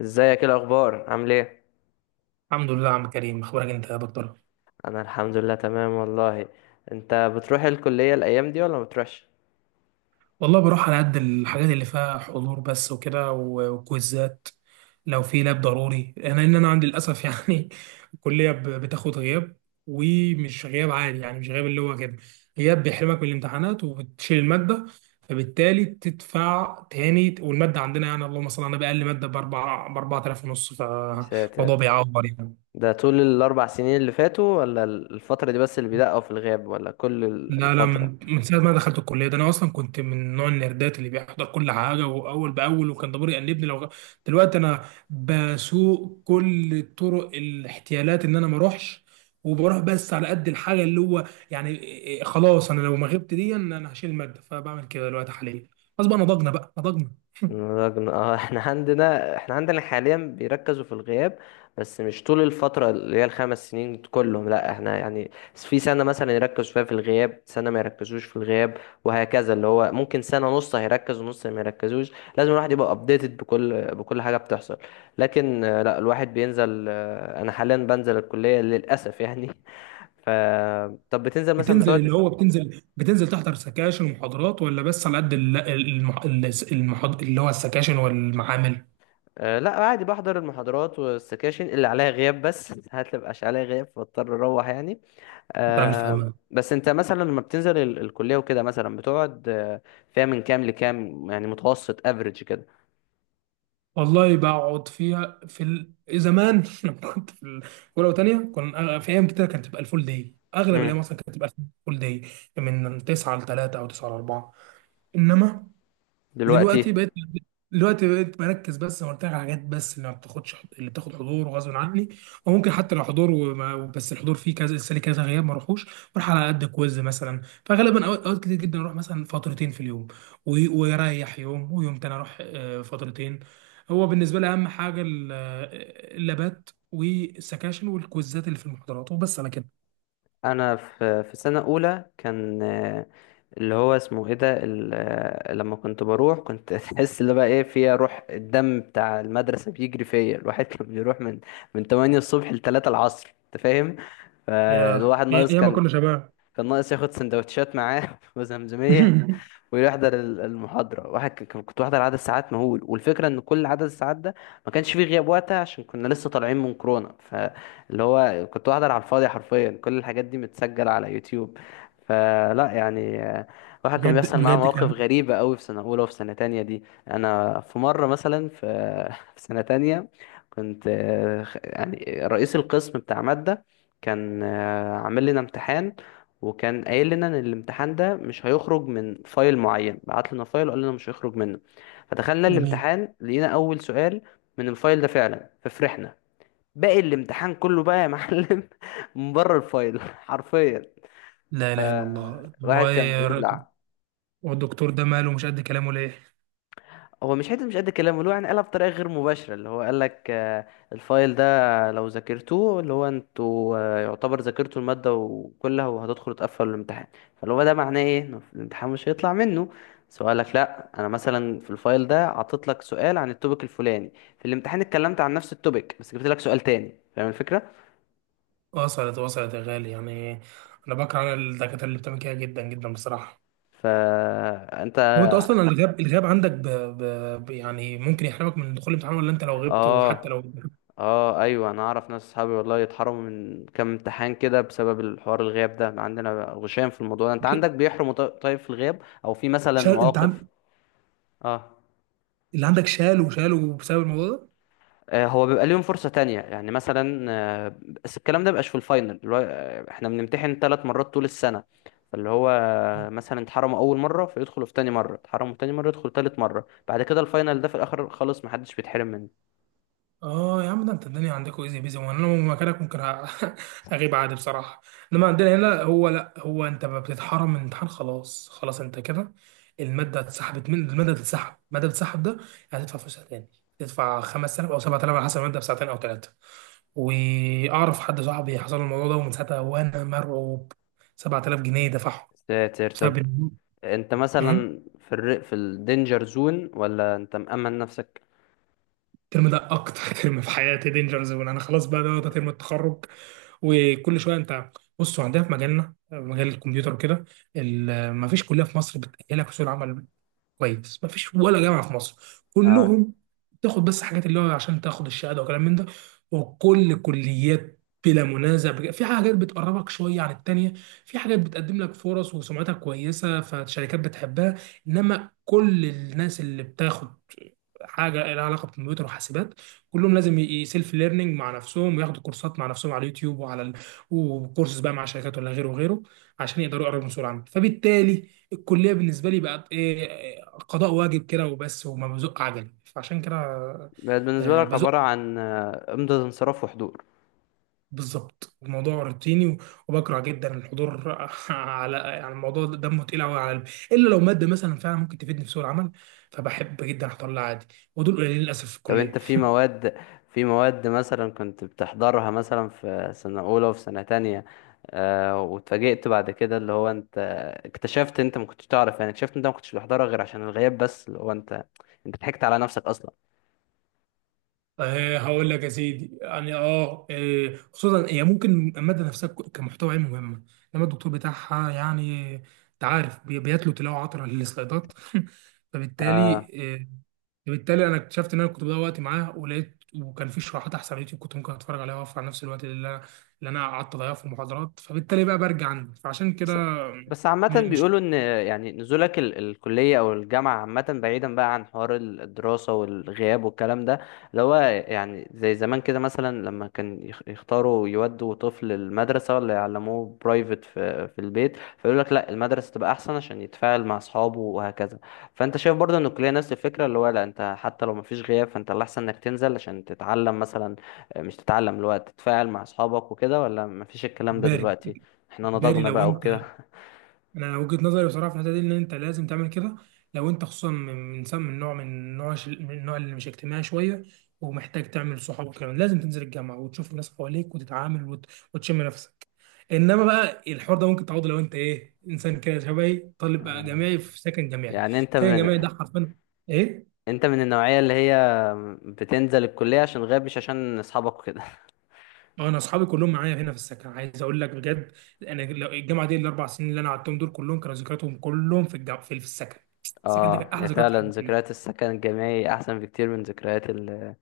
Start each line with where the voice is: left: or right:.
left: ازيك؟ ايه الاخبار؟ عامل ايه؟
right: الحمد لله يا عم كريم، اخبارك انت يا دكتور؟
left: انا الحمد لله تمام والله. انت بتروح الكليه الايام دي ولا ما بتروحش؟
right: والله بروح على قد الحاجات اللي فيها حضور بس وكده و- وكويزات. لو في لاب ضروري انا انا عندي للاسف يعني الكليه بتاخد غياب، ومش غياب عادي. يعني مش غياب اللي هو كده، غياب بيحرمك من الامتحانات وبتشيل الماده، فبالتالي تدفع تاني. والماده عندنا يعني اللهم صل على النبي اقل ماده ب 4، ب 4000 ونص،
left: يا
right: فالموضوع
left: ساتر،
right: بيعور يعني.
left: ده طول الاربع سنين اللي فاتوا ولا الفتره دي بس اللي بيدقوا في الغياب ولا كل
right: لا،
left: الفتره؟
right: من ساعة ما دخلت الكلية ده أنا أصلا كنت من نوع النردات اللي بيحضر كل حاجة وأول بأول، وكان ضميري يأنبني لو دلوقتي أنا بسوق كل طرق الاحتيالات إن أنا ما أروحش، وبروح بس على قد الحاجة اللي هو يعني إيه- إيه خلاص، أنا لو ما غبت دي أنا هشيل المادة، فبعمل كده دلوقتي حاليا. خلاص بقى، نضجنا بقى نضجنا.
left: رجل اه احنا عندنا، احنا عندنا حاليا بيركزوا في الغياب، بس مش طول الفترة اللي هي الخمس سنين كلهم. لا احنا يعني في سنة مثلا يركزوا فيها في الغياب، سنة ما يركزوش في الغياب وهكذا، اللي هو ممكن سنة نص هيركز ونص ما يركزوش. لازم الواحد يبقى ابديتد بكل حاجة بتحصل. لكن لا الواحد بينزل، انا حاليا بنزل الكلية للأسف يعني ف طب بتنزل مثلا
right: بتنزل
left: بتقعد؟
right: اللي هو بتنزل بتنزل تحضر سكاشن ومحاضرات ولا بس على قد اللي هو السكاشن والمعامل؟
left: أه لا عادي بحضر المحاضرات والسكاشن اللي عليها غياب بس ساعات اللي مبقاش عليها غياب فاضطر اروح يعني.
right: أنت راجل
left: أه.
right: فاهمان.
left: بس انت مثلا لما بتنزل الكلية وكده مثلا بتقعد فيها من كام لكام يعني، متوسط افريج كده؟
right: والله بقعد فيها زمان لما كنت في اولى وثانيه كنا في ايام كتير كانت تبقى الفول داي، اغلب الايام
left: امم.
right: اصلا كانت الفول داي من 9 ل 3 او 9 ل 4. انما
left: دلوقتي
right: دلوقتي بقيت دلوقتي بقيت بركز بس زي ما قلت لك على حاجات بس اللي ما بتاخدش، اللي بتاخد حضور وغصب عني، او ممكن حتى لو حضور وما بس الحضور فيه كذا، السنه كذا غياب ما اروحوش. بروح على قد كويز مثلا، فغالبا أوقات كتير جدا اروح مثلا فترتين في اليوم، و- ويريح يوم، ويوم تاني اروح فترتين. هو بالنسبه لي اهم حاجه اللابات والسكاشن والكويزات اللي في المحاضرات، وبس على كده.
left: انا في سنه اولى كان اللي هو اسمه ايه ده لما كنت بروح كنت تحس اللي بقى ايه فيها روح الدم بتاع المدرسه بيجري فيا. الواحد كان بيروح من 8 الصبح ل 3 العصر، انت فاهم؟
right: يا
left: فالواحد
right: يا
left: ناقص
right: يا ما
left: كان،
right: كنا شباب.
left: كان ناقص ياخد سندوتشات معاه وزمزمية ويحضر المحاضرة. واحد كنت بحضر عدد ساعات مهول، والفكرة ان كل عدد الساعات ده ما كانش فيه غياب وقتها عشان كنا لسه طالعين من كورونا. فاللي هو كنت بحضر على الفاضي حرفيا، كل الحاجات دي متسجلة على يوتيوب. فلا يعني واحد كان بيحصل معاه
right: بجد
left: مواقف
right: كان
left: غريبة قوي في سنة أولى وفي سنة تانية. دي أنا في مرة مثلا في في سنة تانية كنت يعني رئيس القسم بتاع مادة كان عامل لنا امتحان، وكان قايل لنا ان الامتحان ده مش هيخرج من فايل معين، بعت لنا فايل وقال لنا مش هيخرج منه. فدخلنا
right: جميل.
left: الامتحان لقينا اول سؤال من الفايل ده فعلا، ففرحنا. باقي الامتحان كله بقى يا معلم من بره الفايل حرفيا.
right: لا
left: ف-
right: اله الا الله،
left: واحد
right: هو
left: كان بيبلع.
right: هو الدكتور ده ماله مش قد كلامه ليه؟
left: هو مش حته مش قد الكلام، اللي هو يعني قالها بطريقه غير مباشره، اللي هو قال لك الفايل ده لو ذاكرتوه اللي هو انتوا، يعتبر ذاكرتوا الماده وكلها وهتدخلوا تقفلوا الامتحان. فاللي هو ده معناه ايه؟ انه الامتحان مش هيطلع منه سؤالك. لا انا مثلا في الفايل ده عطيت لك سؤال عن التوبيك الفلاني، في الامتحان اتكلمت عن نفس التوبيك بس جبت لك سؤال تاني، فاهم الفكره؟
right: وصلت، يا غالي. يعني انا بكره الدكاتره اللي بتعمل كده جدا جدا بصراحه.
left: فانت
right: لو انت اصلا الغياب عندك يعني ممكن يحرمك من دخول الامتحان، ولا انت لو غبت وحتى
left: اه.
right: لو
left: اه ايوه، انا اعرف ناس اصحابي والله يتحرموا من كام امتحان كده بسبب الحوار الغياب ده، عندنا غشام في الموضوع ده. انت عندك بيحرموا؟ طيب في الغياب او في مثلا
right: شال انت
left: مواقف
right: عن...
left: اه؟
right: اللي عندك شالوا بسبب الموضوع
left: هو بيبقى ليهم فرصة تانية يعني مثلا بس الكلام ده مبقاش في الفاينل، اللي هو احنا بنمتحن ثلاث مرات طول السنة. فاللي هو
right: ده؟
left: مثلا اتحرموا أول مرة فيدخلوا في تاني مرة، اتحرموا تاني مرة يدخلوا تالت مرة، بعد كده الفاينل ده في الآخر خالص محدش بيتحرم منه.
right: اه يا عم، ده انت الدنيا عندكم ايزي بيزي، وانا لو مكانك ممكن اغيب عادي بصراحه. انما عندنا هنا هو لا، هو انت ما بتتحرم من الامتحان، خلاص انت كده الماده اتسحبت، من الماده تتسحب الماده تتسحب ده هتدفع فلوسها تاني. هتدفع 5000 او 7000 على حسب الماده بساعتين او ثلاثه. واعرف حد صاحبي حصل له الموضوع ده، ومن ساعتها وانا مرعوب. 7000 جنيه دفعهم
left: ساتر. طب
right: بسبب
left: انت
right: ال-
left: مثلا في في الدينجر زون ولا انت مأمن نفسك؟
right: الترم ده. اكتر ترم في حياتي دينجر زون انا، خلاص بقى، ده ترم التخرج. وكل شويه انت... بصوا، عندنا في مجالنا، مجال الكمبيوتر وكده، ما فيش كليه في مصر بتاهلك لسوق العمل كويس، مفيش ولا جامعه في مصر.
left: اه.
right: كلهم بتاخد بس حاجات اللي هو عشان تاخد الشهاده وكلام من ده. وكل كليات بلا منازع في حاجات بتقربك شويه عن التانيه، في حاجات بتقدم لك فرص وسمعتها كويسه فالشركات بتحبها. انما كل الناس اللي بتاخد حاجه لها علاقه بالكمبيوتر وحاسبات كلهم لازم يسيلف ليرنينج مع نفسهم وياخدوا كورسات مع نفسهم على اليوتيوب وعلى وكورسز بقى مع شركات ولا غيره وغيره، عشان يقدروا يقربوا من سرعه. فبالتالي الكليه بالنسبه لي بقت ايه إيه، قضاء واجب كده وبس، وما بزق عجل، فعشان كده
left: بقت بالنسبة لك
right: بزق
left: عبارة عن إمضة انصراف وحضور؟
right: بالظبط. الموضوع روتيني وبكره جدا الحضور على يعني الموضوع ده دمه تقيل قوي على قلبي، الا لو ماده مثلا فعلا ممكن تفيدني في سوق العمل، فبحب جدا احضر لها عادي، ودول قليلين للاسف في
left: طب
right: الكليه.
left: انت في مواد، في مواد مثلا كنت بتحضرها مثلا في سنة أولى وفي سنة تانية، آه واتفاجئت بعد كده اللي هو انت اكتشفت، انت ما كنتش تعرف يعني اكتشفت انت ما كنتش بتحضرها غير عشان الغياب بس، اللي هو انت، انت ضحكت على نفسك اصلا؟
right: هقول لك يا سيدي، يعني اه خصوصا هي ممكن الماده نفسها كمحتوى علمي مهمه، انما الدكتور بتاعها يعني انت عارف بيتلو تلاوه عطره للسلايدات.
left: آه.
right: فبالتالي آه، فبالتالي انا اكتشفت ان انا كنت بضيع وقتي معاه، ولقيت وكان في شروحات احسن على اليوتيوب كنت ممكن اتفرج عليها واوفر على نفس الوقت اللي انا قعدت اضيعه في المحاضرات، فبالتالي بقى برجع عندي فعشان كده.
left: بس بس عامة
right: م- مش
left: بيقولوا إن يعني نزولك الكلية أو الجامعة، عامة بعيدا بقى عن حوار الدراسة والغياب والكلام ده، اللي هو يعني زي زمان كده مثلا لما كان يختاروا يودوا طفل المدرسة ولا يعلموه برايفت في البيت، فيقول لك لا المدرسة تبقى أحسن عشان يتفاعل مع أصحابه وهكذا. فأنت شايف برضه إن الكلية نفس الفكرة، اللي هو لا أنت حتى لو مفيش غياب فأنت الأحسن إنك تنزل عشان تتعلم مثلا، مش تتعلم اللي هو تتفاعل مع أصحابك وكده، ولا مفيش الكلام ده
right: باري،
left: دلوقتي؟ احنا نضجنا
right: لو
left: بقى
right: انت...
left: وكده.
right: انا وجهة نظري بصراحه في الحته دي ان انت لازم تعمل كده. لو انت خصوصا من نوع من النوع اللي مش اجتماعي شويه، ومحتاج تعمل صحاب، وكمان لازم تنزل الجامعه وتشوف الناس حواليك وتتعامل وتشم نفسك. انما بقى الحوار ده ممكن تعوضه لو انت انسان كده شبهي، طالب بقى
left: آه.
right: جامعي في سكن جامعي.
left: يعني انت
right: سكن جامعي ده
left: من،
right: حرفيا ايه.
left: انت من النوعية اللي هي بتنزل الكلية عشان غاب مش عشان اصحابك وكده؟
right: اه، انا اصحابي كلهم معايا هنا في السكن، عايز اقول لك بجد. انا الجامعه دي الاربع سنين اللي انا قعدتهم دول كلهم كانوا ذكرياتهم كلهم في الجامعه في السكن. السكن ده كان
left: اه
right: احلى
left: يا،
right: ذكريات في
left: فعلا
right: حياتي،
left: ذكريات السكن الجامعي احسن بكتير من ذكريات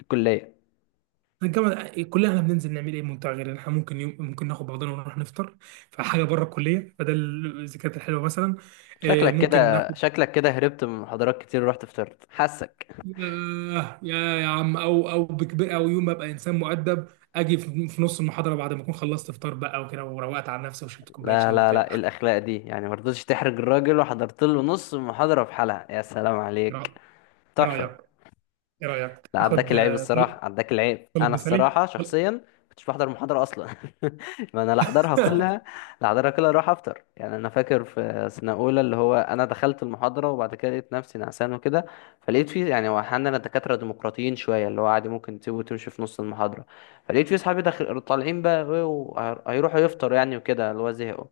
left: الكلية.
right: الجامعة. الكلية احنا بننزل نعمل ايه ممتع؟ غير إن احنا ممكن يوم ناخد بعضنا ونروح نفطر، فحاجة بره الكلية، فده الذكريات الحلوة مثلا.
left: شكلك
right: ممكن
left: كده،
right: ناخد
left: شكلك كده هربت من محاضرات كتير ورحت فطرت، حاسك.
right: ياه، يا عم، او بكبر او يوم ابقى انسان مؤدب، اجي في نص المحاضرة بعد ما اكون خلصت فطار بقى وكده، وروقت على نفسي وشربت كوباية
left: لا
right: شاي
left: لا
right: وبتاع.
left: لا، إيه الاخلاق دي يعني؟ مرضتش تحرج الراجل وحضرت له نص المحاضرة في حالها، يا سلام
right: ايه
left: عليك،
right: رأ- إيه
left: تحفة.
right: رأيك؟ ايه رأيك؟
left: لا عداك
right: اخد
left: العيب الصراحة، عداك العيب.
right: طلب
left: أنا
right: مثالي؟
left: الصراحة شخصيا كنتش بحضر محاضرة أصلا ما أنا لا أحضرها كلها، لا أحضرها كلها أروح أفطر. يعني أنا فاكر في سنة أولى اللي هو أنا دخلت المحاضرة وبعد كده لقيت نفسي نعسان وكده، فلقيت فيه يعني، هو أحيانا الدكاترة ديمقراطيين شوية، اللي هو عادي ممكن تسيبه وتمشي في نص المحاضرة. فلقيت فيه صحابي داخل طالعين بقى وهيروحوا يفطروا يعني وكده، اللي هو زهقوا.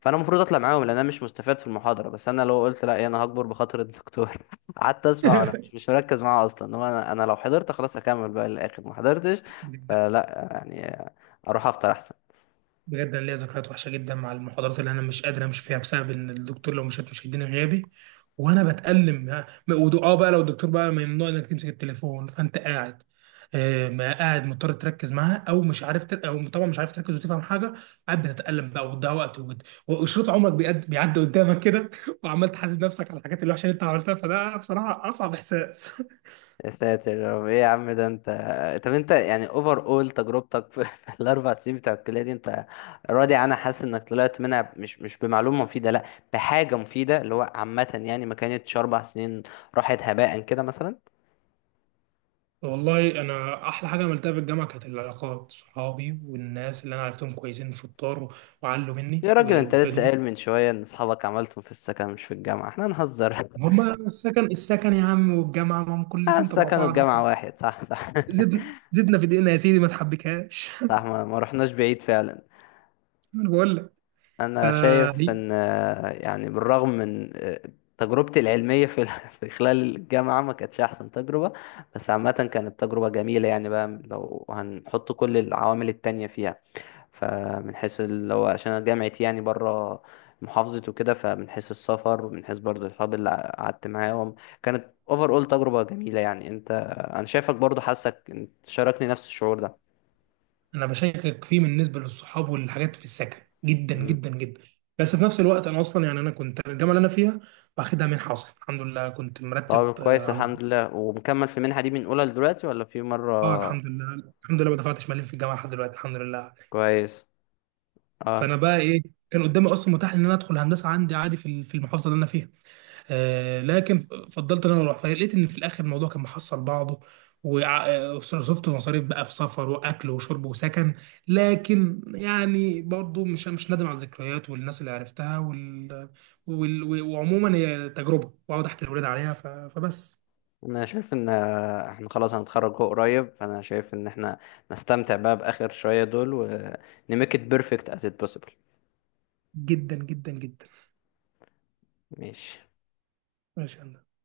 left: فأنا المفروض أطلع معاهم لأن أنا مش مستفاد في المحاضرة، بس أنا لو قلت لا أنا هكبر بخاطر الدكتور قعدت اسمع وانا مش مركز معاه اصلا. انما انا، لو حضرت خلاص اكمل بقى للاخر، ما حضرتش فلا يعني، اروح افطر احسن.
right: بجد انا ليا ذكريات وحشه جدا مع المحاضرات اللي انا مش قادر امشي فيها بسبب ان الدكتور لو مشيت مش هيديني غيابي، وانا بتألم. ها، م- ودو- اه بقى لو الدكتور بقى ممنوع انك تمسك التليفون، فانت قاعد ما قاعد مضطر تركز معاها او مش عارف او طبعا مش عارف تركز وتفهم حاجه. قاعد بتتألم بقى وتضيع وقت وشريط عمرك بيعدي قدامك كده، وعمال تحاسب نفسك على الحاجات الوحشه اللي انت عملتها. فده بصراحه اصعب احساس.
left: يا ساتر يا رب، ايه يا عم ده انت. طب انت يعني اوفر اول تجربتك في في الاربع سنين بتوع الكليه دي، انت راضي عنها؟ حاسس انك طلعت منها مش مش بمعلومه مفيده، لا بحاجه مفيده اللي هو عامه، يعني ما كانتش اربع سنين راحت هباء كده مثلا؟
right: والله انا احلى حاجه عملتها في الجامعه كانت العلاقات، صحابي والناس اللي انا عرفتهم كويسين وشطار وعلوا مني
left: يا راجل انت لسه
right: وفادوني.
left: قايل من شويه ان اصحابك عملتهم في السكن مش في الجامعه، احنا نهزر
right: هما السكن، يا عم، والجامعه ما هم كلنا تبع
left: السكن
right: بعض
left: والجامعه
right: يعني.
left: واحد، صح صح
right: زدنا في دقيقنا يا سيدي، ما تحبكهاش.
left: صح، ما رحناش بعيد فعلا.
right: انا بقول لك...
left: انا شايف
right: آه ليه؟
left: ان يعني بالرغم من تجربتي العلميه في في خلال الجامعه ما كانتش احسن تجربه، بس عامه كانت تجربه جميله يعني بقى لو هنحط كل العوامل التانية فيها. فمن حيث اللي هو عشان انا جامعتي يعني بره محافظتي وكده، فمن حيث السفر ومن حيث برضه الصحاب اللي قعدت معاهم، كانت اوفر اول تجربه جميله يعني. انت انا شايفك برضه حاسك انت شاركني نفس الشعور
right: انا بشكك فيه بالنسبه للصحاب والحاجات في السكن، جدا
left: ده؟
right: جدا جدا. بس في نفس الوقت انا اصلا يعني انا كنت الجامعه اللي انا فيها واخدها منحه اصلا، الحمد لله كنت مرتب
left: طب
right: اه
left: كويس الحمد لله، ومكمل في المنحة دي من أولى لدلوقتي ولا في مرة؟
right: الحمد لله، ما دفعتش مليم في الجامعه لحد دلوقتي، الحمد لله.
left: كويس.
right: فانا
left: اه.
right: بقى ايه، كان قدامي اصلا متاح ان انا ادخل هندسه عندي عادي في المحافظه اللي انا فيها. آه لكن فضلت ان انا اروح، فلقيت ان في الاخر الموضوع كان محصل بعضه، وصرفت مصاريف بقى في سفر واكل وشرب وسكن. لكن يعني برضو مش نادم على الذكريات والناس اللي عرفتها وعموما هي تجربه، واقعد احكي لاولاد عليها، فبس.
left: أنا شايف إن إحنا خلاص هنتخرج هو قريب، فأنا شايف إن إحنا نستمتع بقى بآخر شوية دول ونميك إت بيرفكت as it possible.
right: جدا جدا جدا.
left: ماشي.
right: ماشي يا هندسة.